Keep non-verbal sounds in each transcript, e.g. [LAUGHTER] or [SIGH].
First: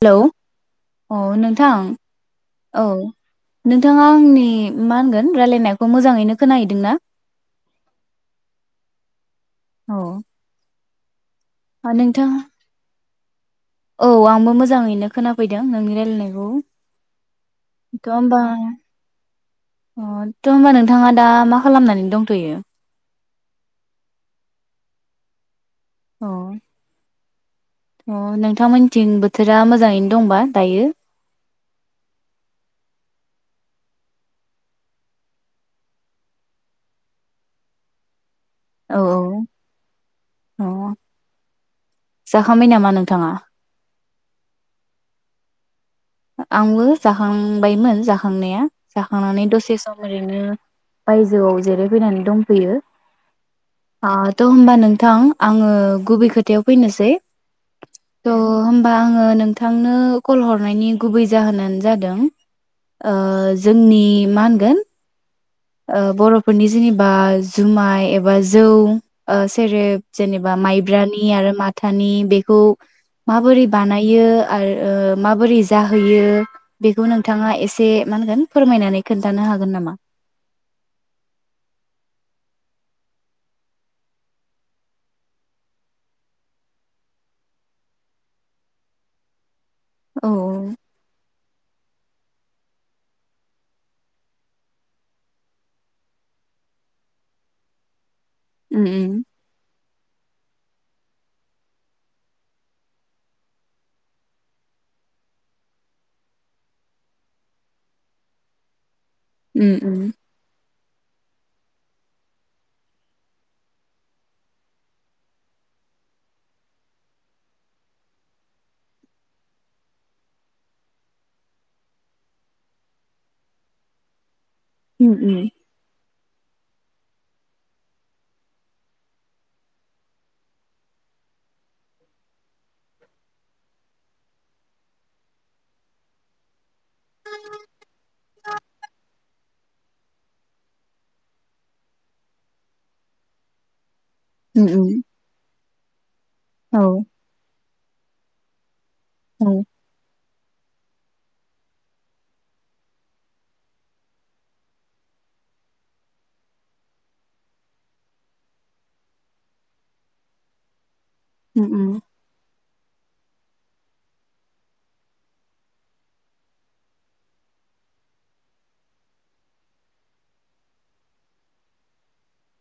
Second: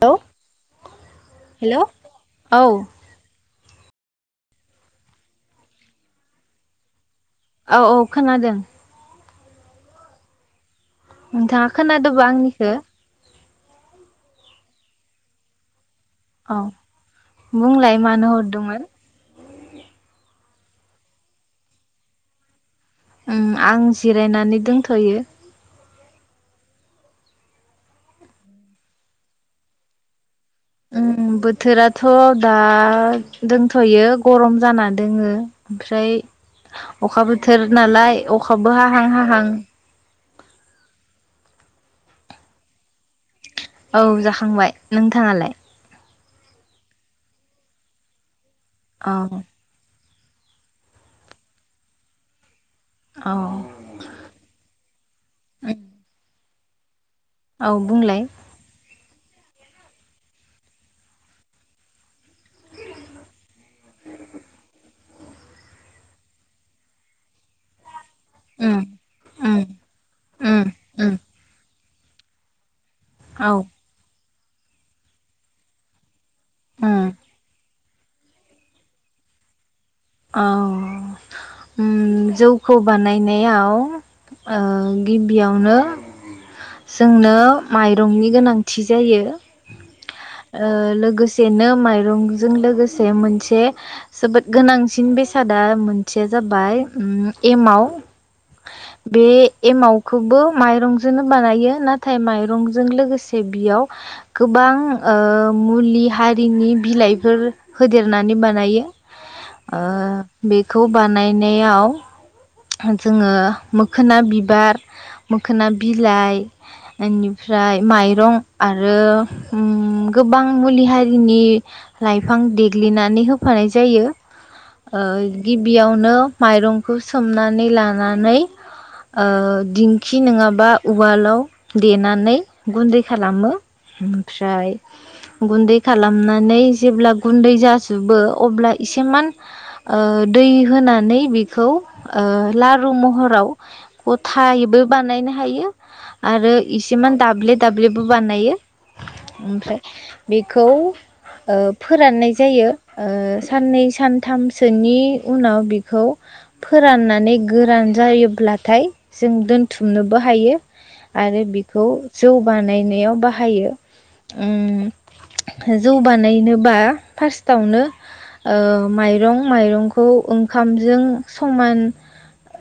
Hello अ नोंथां hello औ। नोंथाङा आंनि माहोनगोन रायलायनायखौ मोजाङैनो खोनाहैदोंना? औ औ खोनादों। औ। नोंथाङा खोनादोबा आंनिखो? औ आंबो मोजाङैनो खोनाफैदों नोंनि राय औ बुंलाय थ' होमबा मानोहरदोंमोन। अ थ होमबा नोंथाङा दा माखालामनानै दंथयो? उम आं जिरायनानै दोंथयो। अ। अ नोंथांमोनथिं बोथोरा मोजाङैनो दंबा दायो? उम बोथोराथ दा दोंथयो गरमजाना दोङो ओमफ्राय अखा बोथोरनालाय अखाबो औ हाहां हाहां।। जाखांबायनामा नोंथाङा? औ जाखांबाय नोंथाङालाय? आंबो जाखाङबायमोन जाखांनाया। औ जाखांनानै दसेसम। ओरैनो बायजोआव जिरायफैनानै दंफोयो। औ ओ त' होमबा नोंथां आङो गुबैखोथायाव फैनोसै। औ बुंलाय। थ' होमबा आङो नोंथांनो कलहरनायनि गुबै जाहोनानोजादों ओ जोंनि माहोनगोन ओह बर'फोरनि जेनेबा जुमाइ एब [UNINTELLIGIBLE] जौ उम ओ उम सेरेब जेनेबा उम उम माइब्रानि आरो मा थानि बेखौ। औ माबोरै बानायो आरो ओह माबोरै जाहोयो उम बेखौ नोंथाङा एसे माहोनगोन फोरमायनानै खोन्थानो हागोन नामा। औ उम जौखौ बानायनायाव ओह गिबियावनो जोंनो माइरंनि गोनांथिजायो। औ ओह लोगोसेनो माइ रंजों लोगोसे मोनसे जोबोद गोनां सिन बेसादा मोनसेया जाबाय उम एमाव। उम बे एमाव खौबो माइरंजोंनो बानायो नाथाय माइरंजों लोगोसे बियाव गोबां ओ मुलि हारिनि बिलाइफोर होदेरनानै बानायो। उम उम आ उम बे खौ बानायनायाव जोङो मोखोना बिबार, मोखोना बिलाइ इनिफ्राय माइरं आरो उम गोबां मुलि हारिनि लाइफां देग्लिनानै होफानाय जायो। ओ उम उम गिबियावनो माइरंखौ सोमनानै लानानै ओ दिंखि नङाबा उवालाव देनानै गुन्दै खालामो ओमफ्राय गुन्दै खालामनानै जेब्ला गुन्दै जाजोबो अब्ला एसेमान ओ दै होनानै बेखौ ओ लारु महराव उम गथायैबो उम बानायनो हायो। आरो औ इसेमान दाब्ले दाब्लेबो बानायो। औ ओमफ्राय बेखौ ओ फोराननाय जायो ओ साननै सानथामसोनि उनाव बेखौ फोराननानै गोरान जायोब्लाथाय जों दोनथुमनोबो हायो। आरो उम बिखौ उम जौ बानाय नायाव बाहायो उम जौ बानायनोबा फार्स्टआवनो ओ माइरं माइरंखौ ओंखामजों समान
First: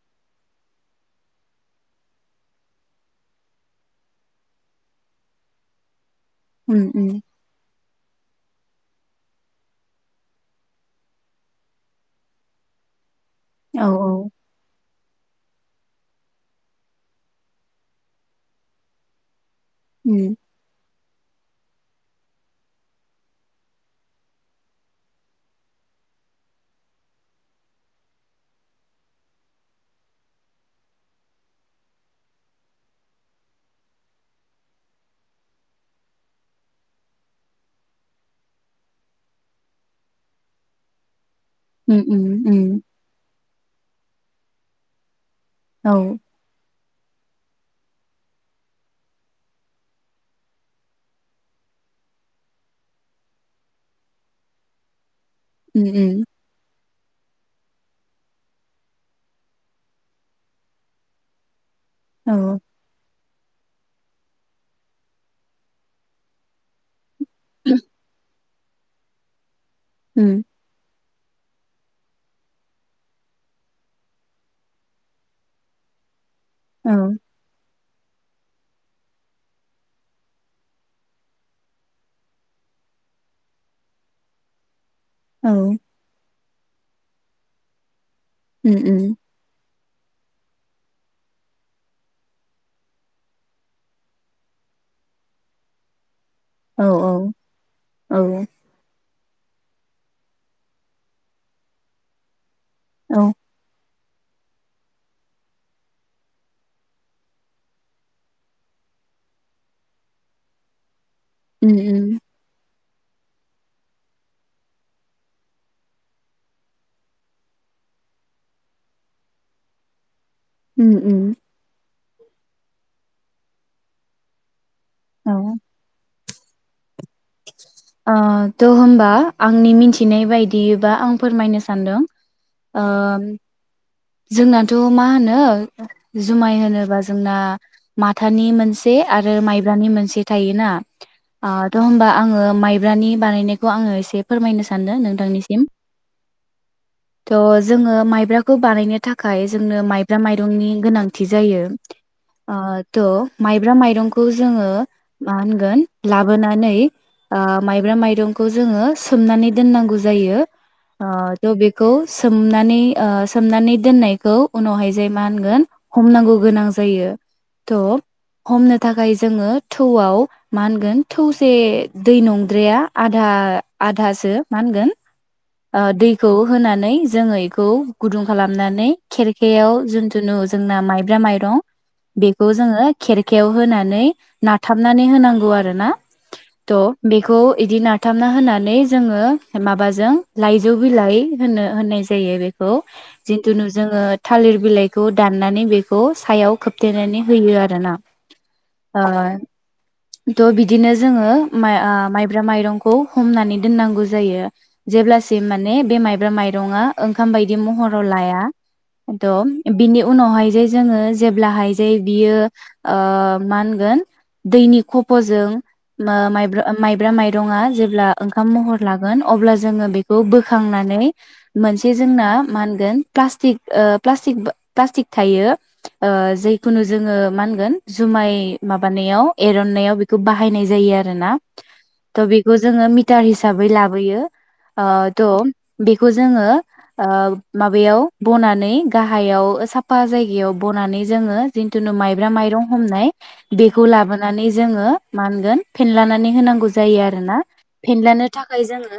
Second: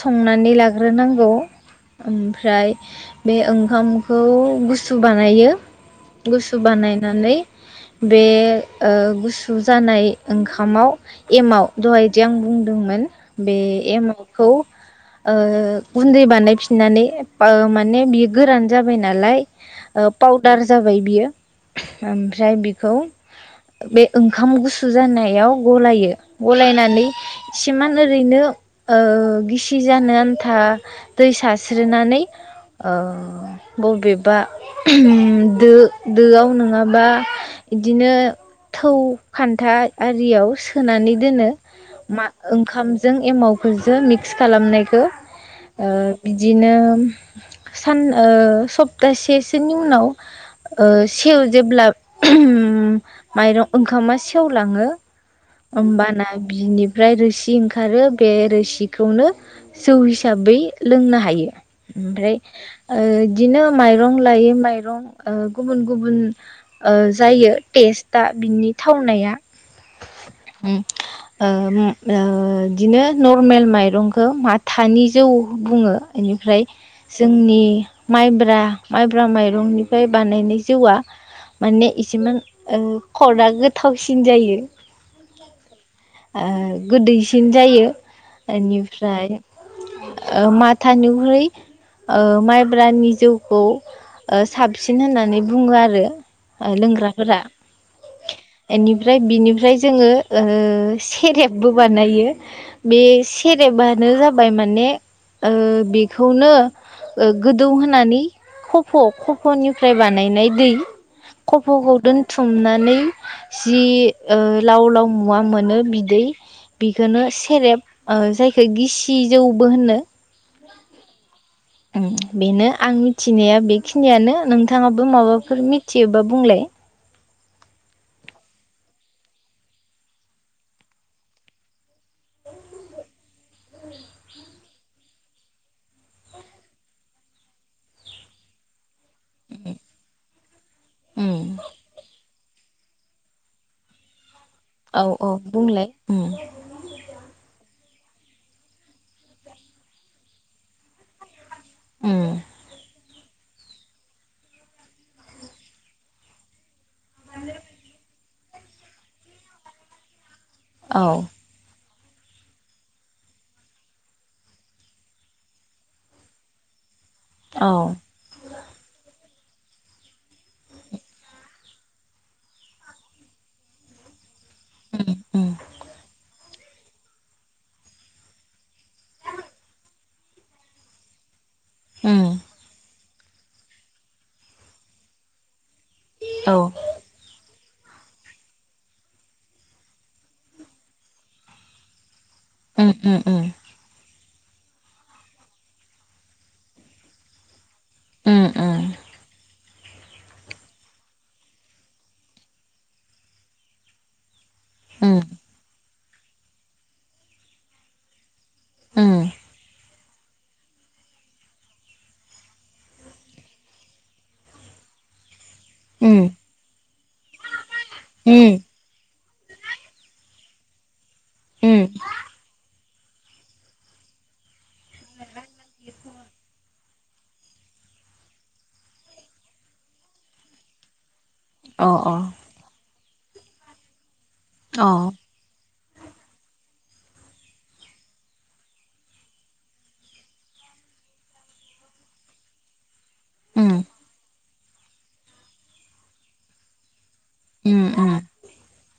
संनानै लाग्रोनांगौ ओमफ्राय बे ओंखामखौ गुसु बानायो। गुसु उम उम बानायनानै बे ओ गुसु जानाय ओंखामाव एमाव दहायदि आं बुंदोंमोन बे औ एमावखौ ओ गुन्दै बानायफिननानै बा माने बियो गोरान जाबाय नालाय ओ उम पाउदार जाबाय बियो। ओमफ्राय बेखौ बे ओंखाम गुसु जानायाव गलायो गलायनानै एसे मान ओरैनो ओ गिसि जानो आन्था दै सारस्रिनानै ओ बबेबा दो-दोआव नङाबा इदिनो थौ खान्था आरियाव सोनानै दोनो। उम उम उम। जों एमावखौ जों मिक्स खालामनायखौ ओ औ बिदिनो सान ओ सप्तासेसोनि उनाव ओ सेव जेब्ला माइरं ओंखामा सेवलाङो उम उम ओमबाना बिनिब फ्राय रोसि इ ओंखारो बे रोसिखौनो जौ हिसाबै लोंनो हायो। ओमफ्राय औ ओ दिनो माइरं लायै माइरं ओ गुबुन गुबुन ओ जायो टेस्टा बिनि थावनाया उम। ओ ओ बिदिनो नरमेल मायरंखौ माथानि जौ बुंङो। इनिफ्राय औ जोंनि माइब्रा माइब्रा माइरंनिफ्राय बानायनाय जौआ माने इसेमान खदआ गोथावसिन जायो। औ ओ गोदैसिन जायो। उम उम इनिफ्राय ओ माथानिख्रुइ ओ माइब्रानि जौखौ साबसिन होननानै बुङो आरो। ओ औ लोंग्राफोरा औ इनिफ्राय ओमफ्राय बिनिफ्राय जोंङो सेरेब बो बानायो। बे औ सेरेबा नो जाबाय माने ओ बेखौनो ओ गोदौ होनानै खफ' खफ'निफ्राय बानायनाय दै उम खफ'खौ उम दोनथुमनानै जि ओ लाव लाव मुवा मोनो बिदै बिखोनो सेरेब जायखौ गिसि जौबो होनो अम अम अम बेनो आं मिथिनाया बेखिनियानो नों बिथांङाबो औ माबाफोर मिथियोबा बुंलाय ओ थ' होमबा आंनि मिथिनाय बायदिबा आं फोरमायनो सान्दों ओ जोंनाथ' मा होनो जुमाय होनोब्ला जोंना माथानि मोनसे आरो माइब्रानि मोनसे थायोना। उम ओ थ होमबा आंङो माय [UNINTELLIGIBLE] बानायनायखौ आंङो एसे फोरमायनो सानदों औ औ नोंथांनिसिम बुंलाय उम थ' जोङो माइब्राखौ बानायनो थाखाय जोंनो माइब्रा माइरंनि गोनांथि जायो। उम ओ थह मायब्रा मायरंखौ जोंङो मा होनगोन लाबोनानै ओ माइब्रा माइरं बे खौ जोंङो सोमनानै दोननांगौ जायो। आ औ द बे खौ सोमनानै ओ सोमनानै दोननायखौ उनावहाय जाय मा होनगोन हमनांगौ गोनां जायो। औ उम त' हमनो थाखाय जोंङो थौआव मा होनगोन थौसे दै नंद्राया आधा आधासो मा होनगोन ओ दैखौ। होनानै जोङो इखौ गुदुं खालाम नानै खेरखायाव जुनथुनु जोंना माइब्रा माइरं उम बेखौ जोंङो खेरखायाव होनानै नाथाबनानै होनांगौ आरो। ना औ थ' बेखौ इदि नाथाबना होनानै जोंङो माबाजों लाइजौ बिलाइ होनो उम होननायज [UNINTELLIGIBLE] उम जिन्थुुनु जोङो थालिर बिलाइखौ दाननानै बेखौ सायाव खोबथेनानै होयो आ रोना उम उम ओ थ' बिदिनो जोङो मा ओ माइब्रा माइरंखौ हमनानै दोननांगौ जायो। उम जेब्लासिम माने बे माइ ब्रा माइरंआ ओंखाम बायदि महर र'लाया। उम दं बिनि उनावहाय जे जोङो जेब्लाहाय जे ओ बियो मा होनगोन दैनि खफ'जों मो उम माइब्रा माइब्रा माइरंआ जेब्ला ओंखाम उम महर लागोन अब्ला जोंङो बेखौ बोखांनानै उम मोनसे जोंना मा गोन प्लास्टिक ओ प्लास्टिक बा। प्लास्टिक थायो ओ जि खुनु जोंङो मा होनगोन जुमाय माबानायाव एरन्नायाव बेखौ बाहायनाय जायो आरो ना। अ त' बेखौ जोङो मि मिटार हिसाबै लाबोयो अ द बेखौ जोङो ओ माबायाव बनानै गाहायाव साफा जायगायाव बनानै जोङो जिन्थुनु माइब्रा माइरं हमनाय उम बेखौ लाबोनानै जोङो मा होनगोन फेनलानानै होनांगौ जायो आ रो ना उम उम फेनलानो थाखाय जोङो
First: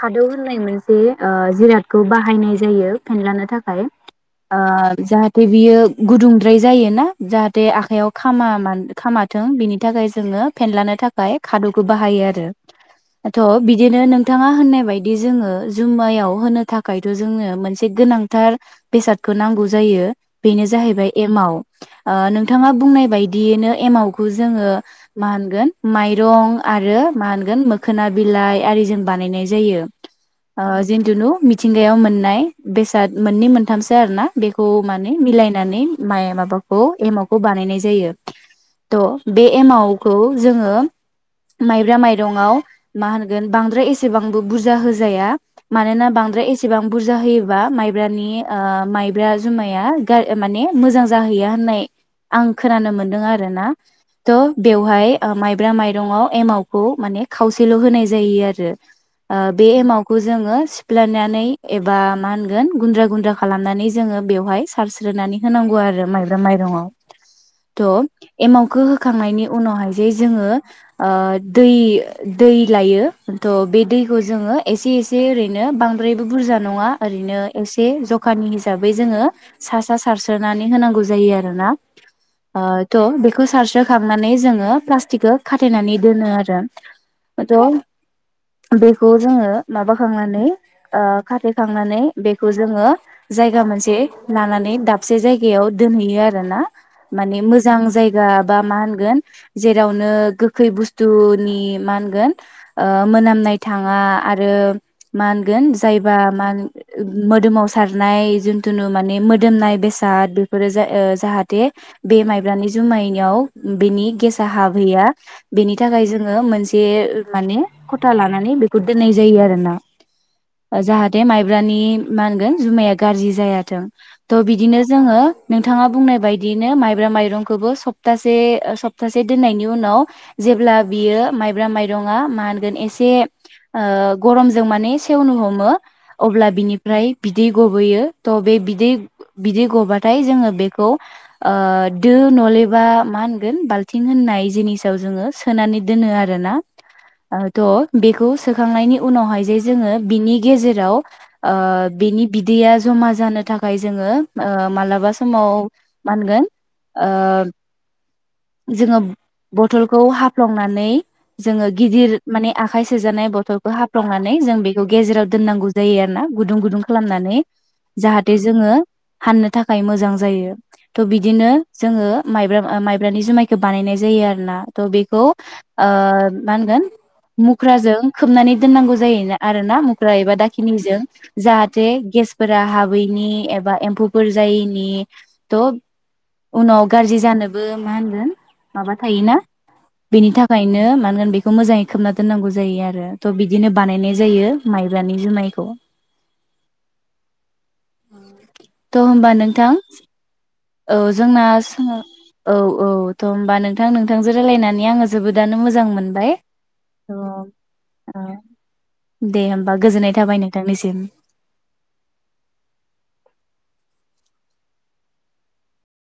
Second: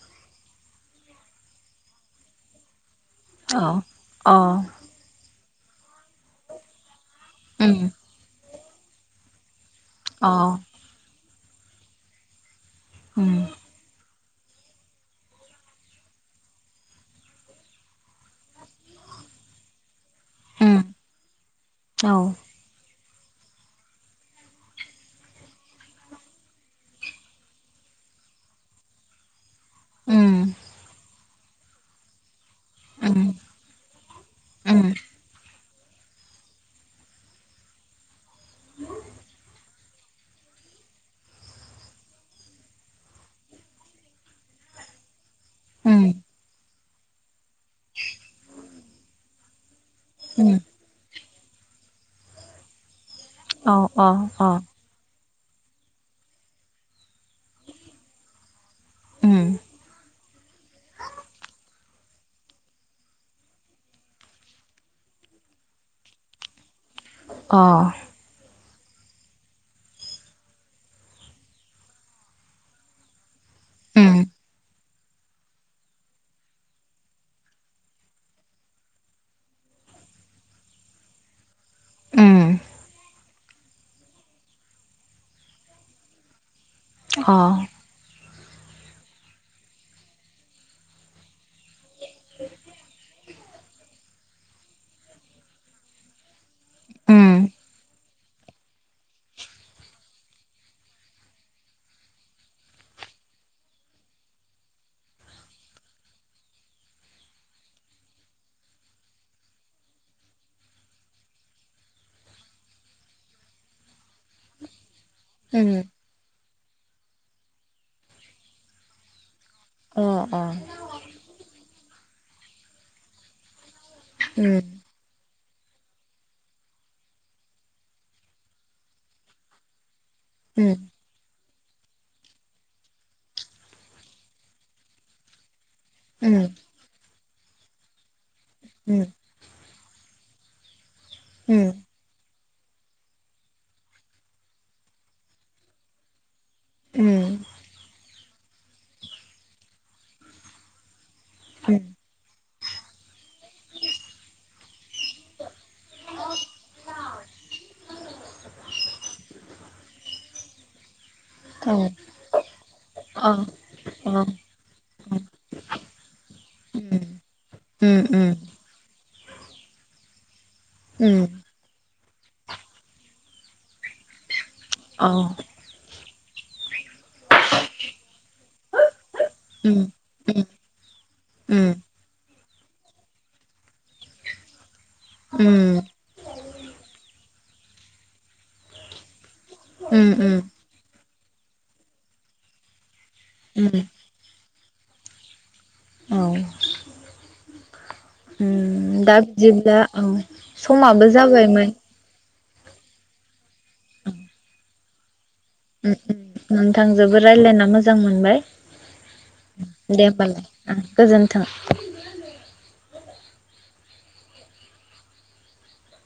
खादौ होननाय मोनसे ओ जिरादखौ बाहायनाय जायो। फेनलानो औ थाखाय अ ओ जाहा [UNINTELLIGIBLE] बियो गुदुंद्राय जायो ना? जाहाथे उम आखाइयाव खामा मानो खामाथों बिनि [UNINTELLIGIBLE] थाखाय अ जोङो फेनलानो था बाहाय खादौखौ बाहायो आरो। आथ' उम बिदिनो नों थाङा होननाय बायदि जोङो जुमायाव होनो थाखायथ' जोङो मोनसे गोनां। थार बेसादखौ नांगौ जायो बेनो उम जाहैबाय एमाव औ ओ नोंथाङा बुंनाय बाय देनो एमावखौ जोङो मा होनगोन माइरं आरो मा होनगोन मोखोना बिलाइ आरि जों बानायनाय जा जायो उम ओ जेनथुनु [UNINTELLIGIBLE] [UNINTELLIGIBLE] मोननाय। बेसाद उम मोननै मोनथामसो आरो ना बेखौ उम उम माने मिलाय। नानै माइ माबाखौ एमावखौ बानायनाय जायो तह बे एमावखौ जोङो माइब्रा माइरंआव मा होनगोन बांद्राय एसेबांबो बुरजा होजाया। मानोना बांद्राय ए इसेबां बुरजा होयोबा माइब्रानि ओ माइब्रा जुमाया [UNINTELLIGIBLE] उम माने मोजां जाहैया होननाय आं खोनानो मोन अ आरोना अ थ बेवहाय। ओ माइब्रा माइरंआव एमावखौ माने खावसेल होनाय जायो आरो। ओ उम बे एमावखौ जोङो सिफ्लेनानै एबा मा होनगोन गुन्द्रा गुन्द्रा खालामनानै जोङो बेवहाय सारस्रोनानै होनांगौ आरो माइब्रा माइरंआव। अ त एमाव खौ होखांनायनि उनावहाय जे जोङो ओ दै दै लायो। थ' बे दैखौ उम जोङो एसे एसे से ओरैनो बांद्राय। बुरजा नङा ओरैनो एसे जखानि हिसाबै जोङो सा सा सारस्रोनानै होनांगौ जायो आरोना। उम ओ थ' बे खौ सारस्रोखांनानै जोङो प्लास्टिकखौ खाथेनानै दोनो आरो। अ। थ' बेखौ जोङो माबाखांनानै ओ खाथे खांनानै बेखौ जोङो जायगा मोनसे लानानै दाबसे जायगायाव दोनहैयो आरो ना। माने उम मोजां जायगा जा बा मा होनगोन जेरावनो गोखै बुथुनि मा होनगोन ओ मोनामनाय थाङा आरो मा जायबा मान- ओ मोदोमाव सारनाय जिथुनु माने मोदोमनाय बेसाद बेफोरो जा- ओ जाहाथे बे माइब्रानि जुमाइाव बेनि गेसा हाबहैया उम बेनि थाखाय जोङो मोनस बे माने खथा लानानै बेखौ दोननाय जायो आरो। अ अ जाहाथे माइब्रानि मा होनगोन जुमाया गाज्रि जाया। थ उम बिदिनो जोङो नोंथाङा बुंनाय बायदियैनो माइब्रा माइरंखौबो सप्तासे सप्तासे दोननायनि उनाव उम जेब्ला उम बियो माइ ब्रा माइरंआ मा होनगोन एसे ओ गरमजों माने सेवनो हमो। उम अब्ला बिनिफ्राय बिदै गबोयो त बे बिदै बिदै गबा थाय जोङो बेखौ ओ दो नले बा मा होनगोन बाल्थिं होननाय जिनिसाव जोङो सोनानै दोनो आरो ना। उम उम थ बेखौ सोखांनायनि उनावहाय जे जोङो बिनि गेजेराव ओ बेनि बिद दैया ज'मा जानो थाखाय जोङो मालाबा समाव मानगोन ओ जोङो बथलखौ हा फ्लंनानै जोङो औ गिदिर माने आखाइ अ सोजानाय बथलखौ अ हाफ्लंनानै जों बेखौ गेजेराव दोननांगौ जायो आरो ना गुदुं गुदुं उम खालामनानै जाहाथे जोङो हाननो थाखाय मोजां जायो। थ बिदिनो जोङो माइब्रा आ माइ माइब्रानि जुमायखौ बानायनाय जायो आरो ना। त बेखौ ओ मा होनगोन मुख्राजों खोबनानै दोननांगौ जायो आरो ना मुख्रा एबा दाखिनिजों जाहाथे गेस फोरा हाबैनि एबा एम्फौफोर जायिनि। नि थब उनाव गारजि जानोब मा होनगोन माबा थायोना। बेनि थाखायनो मानो होन बेखौ मोजाङै खोबना दोननांगौ जायो आरो। थ बिदिनो बानायनाय जायो। माइब्रानि जुमायखौ औ। थ' उम होमबा दाब नोंथां जिबब्ला औ। औ समाबो जोंना जाबायमोन। औ औ थ होमबा नों थां नोंथांजों रायलायनानै आङो जोबोद ओम ओ नोंथांजोबो रायलायना मोजां मोनबाय दे होमबा दे गोजोननाय थाबाय ओमबालाय नोंथांनिसिम गोजोन्थों।